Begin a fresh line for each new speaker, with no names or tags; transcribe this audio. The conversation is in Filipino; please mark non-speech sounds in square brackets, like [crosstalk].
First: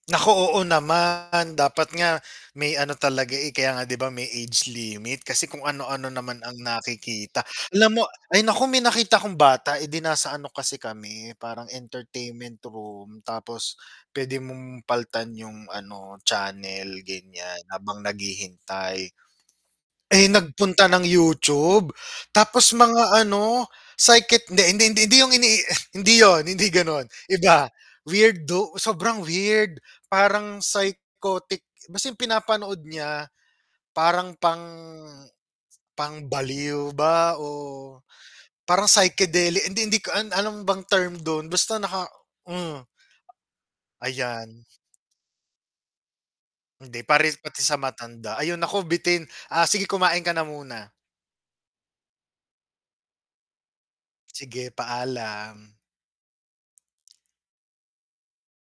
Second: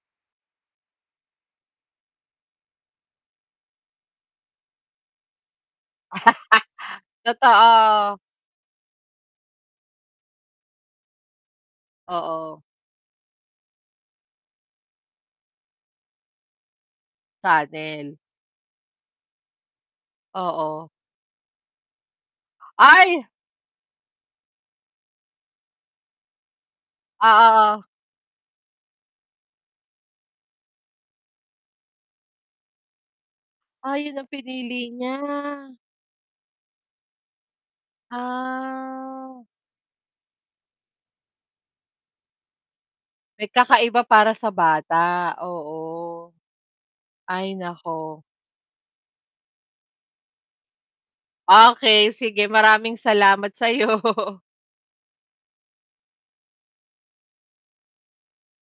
Naku. Oo naman dapat nga may ano talaga, eh, kaya nga 'di ba, may age limit kasi kung ano ano naman
[laughs]
ang nakikita. Alam mo
Totoo.
ay nako, may nakita kong bata, edi nasa ano kasi kami parang
Oo.
entertainment room tapos p'wede mong palitan 'yung ano channel gan'yan,
Sa
habang
'tin.
naghihintay, eh,
Oo.
nagpunta ng YouTube tapos mga
Ay.
ano, psychic hindi, hindi, hindi, hindi yung ini hindi 'yun hindi gano'n, iba
Ah, oo.
weirdo, sobrang weird parang psychotic, kasi 'yung pinapanood niya
Ay 'yun ang
parang pang
pinili niya.
pang baliw ba o parang
Ah.
psychedelic. Hindi Hindi ko alam ano bang term dun basta naka hmm.
May kakaiba para sa
Ayan.
bata, oo.
Hindi pare
Ay
pati sa
naku.
matanda ayun ako bitin, ah. Sige kumain ka na muna.
Ah, okey sige maraming salamat sa 'yo.
Sige paalam.